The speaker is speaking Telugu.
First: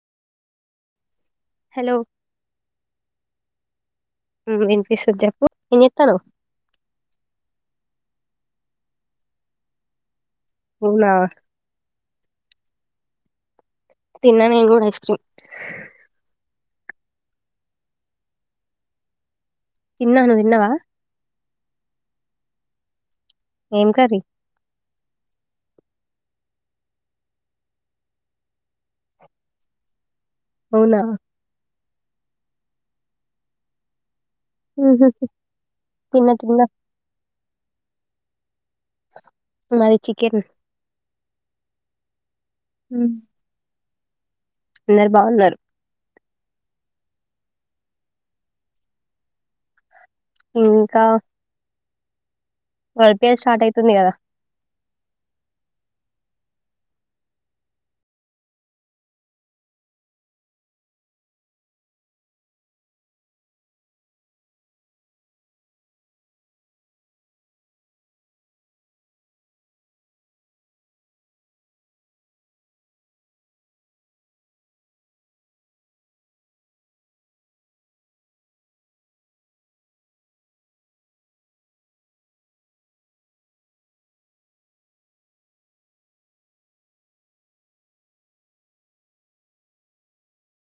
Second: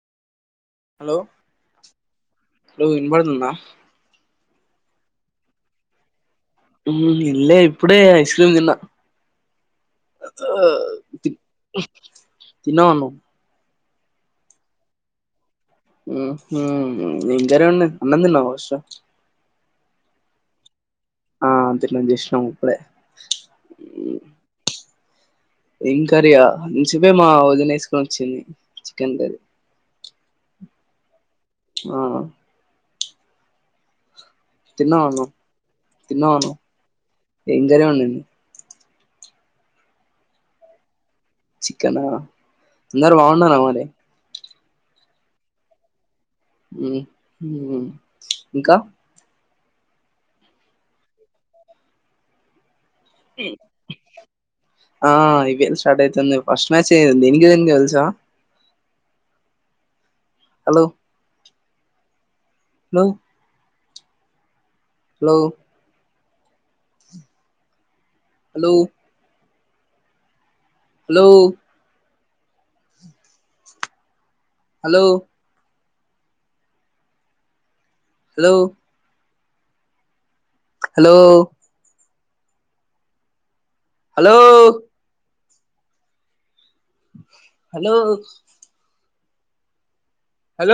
హలో హలో హలో వినబడుతుందా విన్పి సజాపు ఇని ఎత్తాన ఇల్ ఇప్పుడే ఐస్ క్రీమ్ తిన్న అవునా తిన అను తిన్నాను ఎల్ం ఐస్ క్రీమ్ ఎకర ఉ అన్నదిన్నా కొష తిన్నావ ను తిన్నవా ఆ అంతం చేసినాం ఇప్పుడే ఏం కర్రీ ఏం కరీయా చూపే మా వదిిన వేసుకొని వచ్చింది చికెన్ కర్రీ అవునా ఆ తిన్నావన్నా తిన్న తిన్నావాను తిన్న ఏంకరన్నాడి మది చికెన్ చికెనా అందరు బాగున్నారు మరి అన్నారు బాగున్నారు ఉ ఊ ఇంకా ఇంకా ఐ పి యల్ స్టార్ట్ ఐతుంది కదా ఆ ఐ పి ఎల్ స్టార్ట్ ఐతుంది ఫస్ట్ మ్యాచ్ దేనికి దేనికో తెలుసా hello hello hello hello hello hello hello hello hello hello hello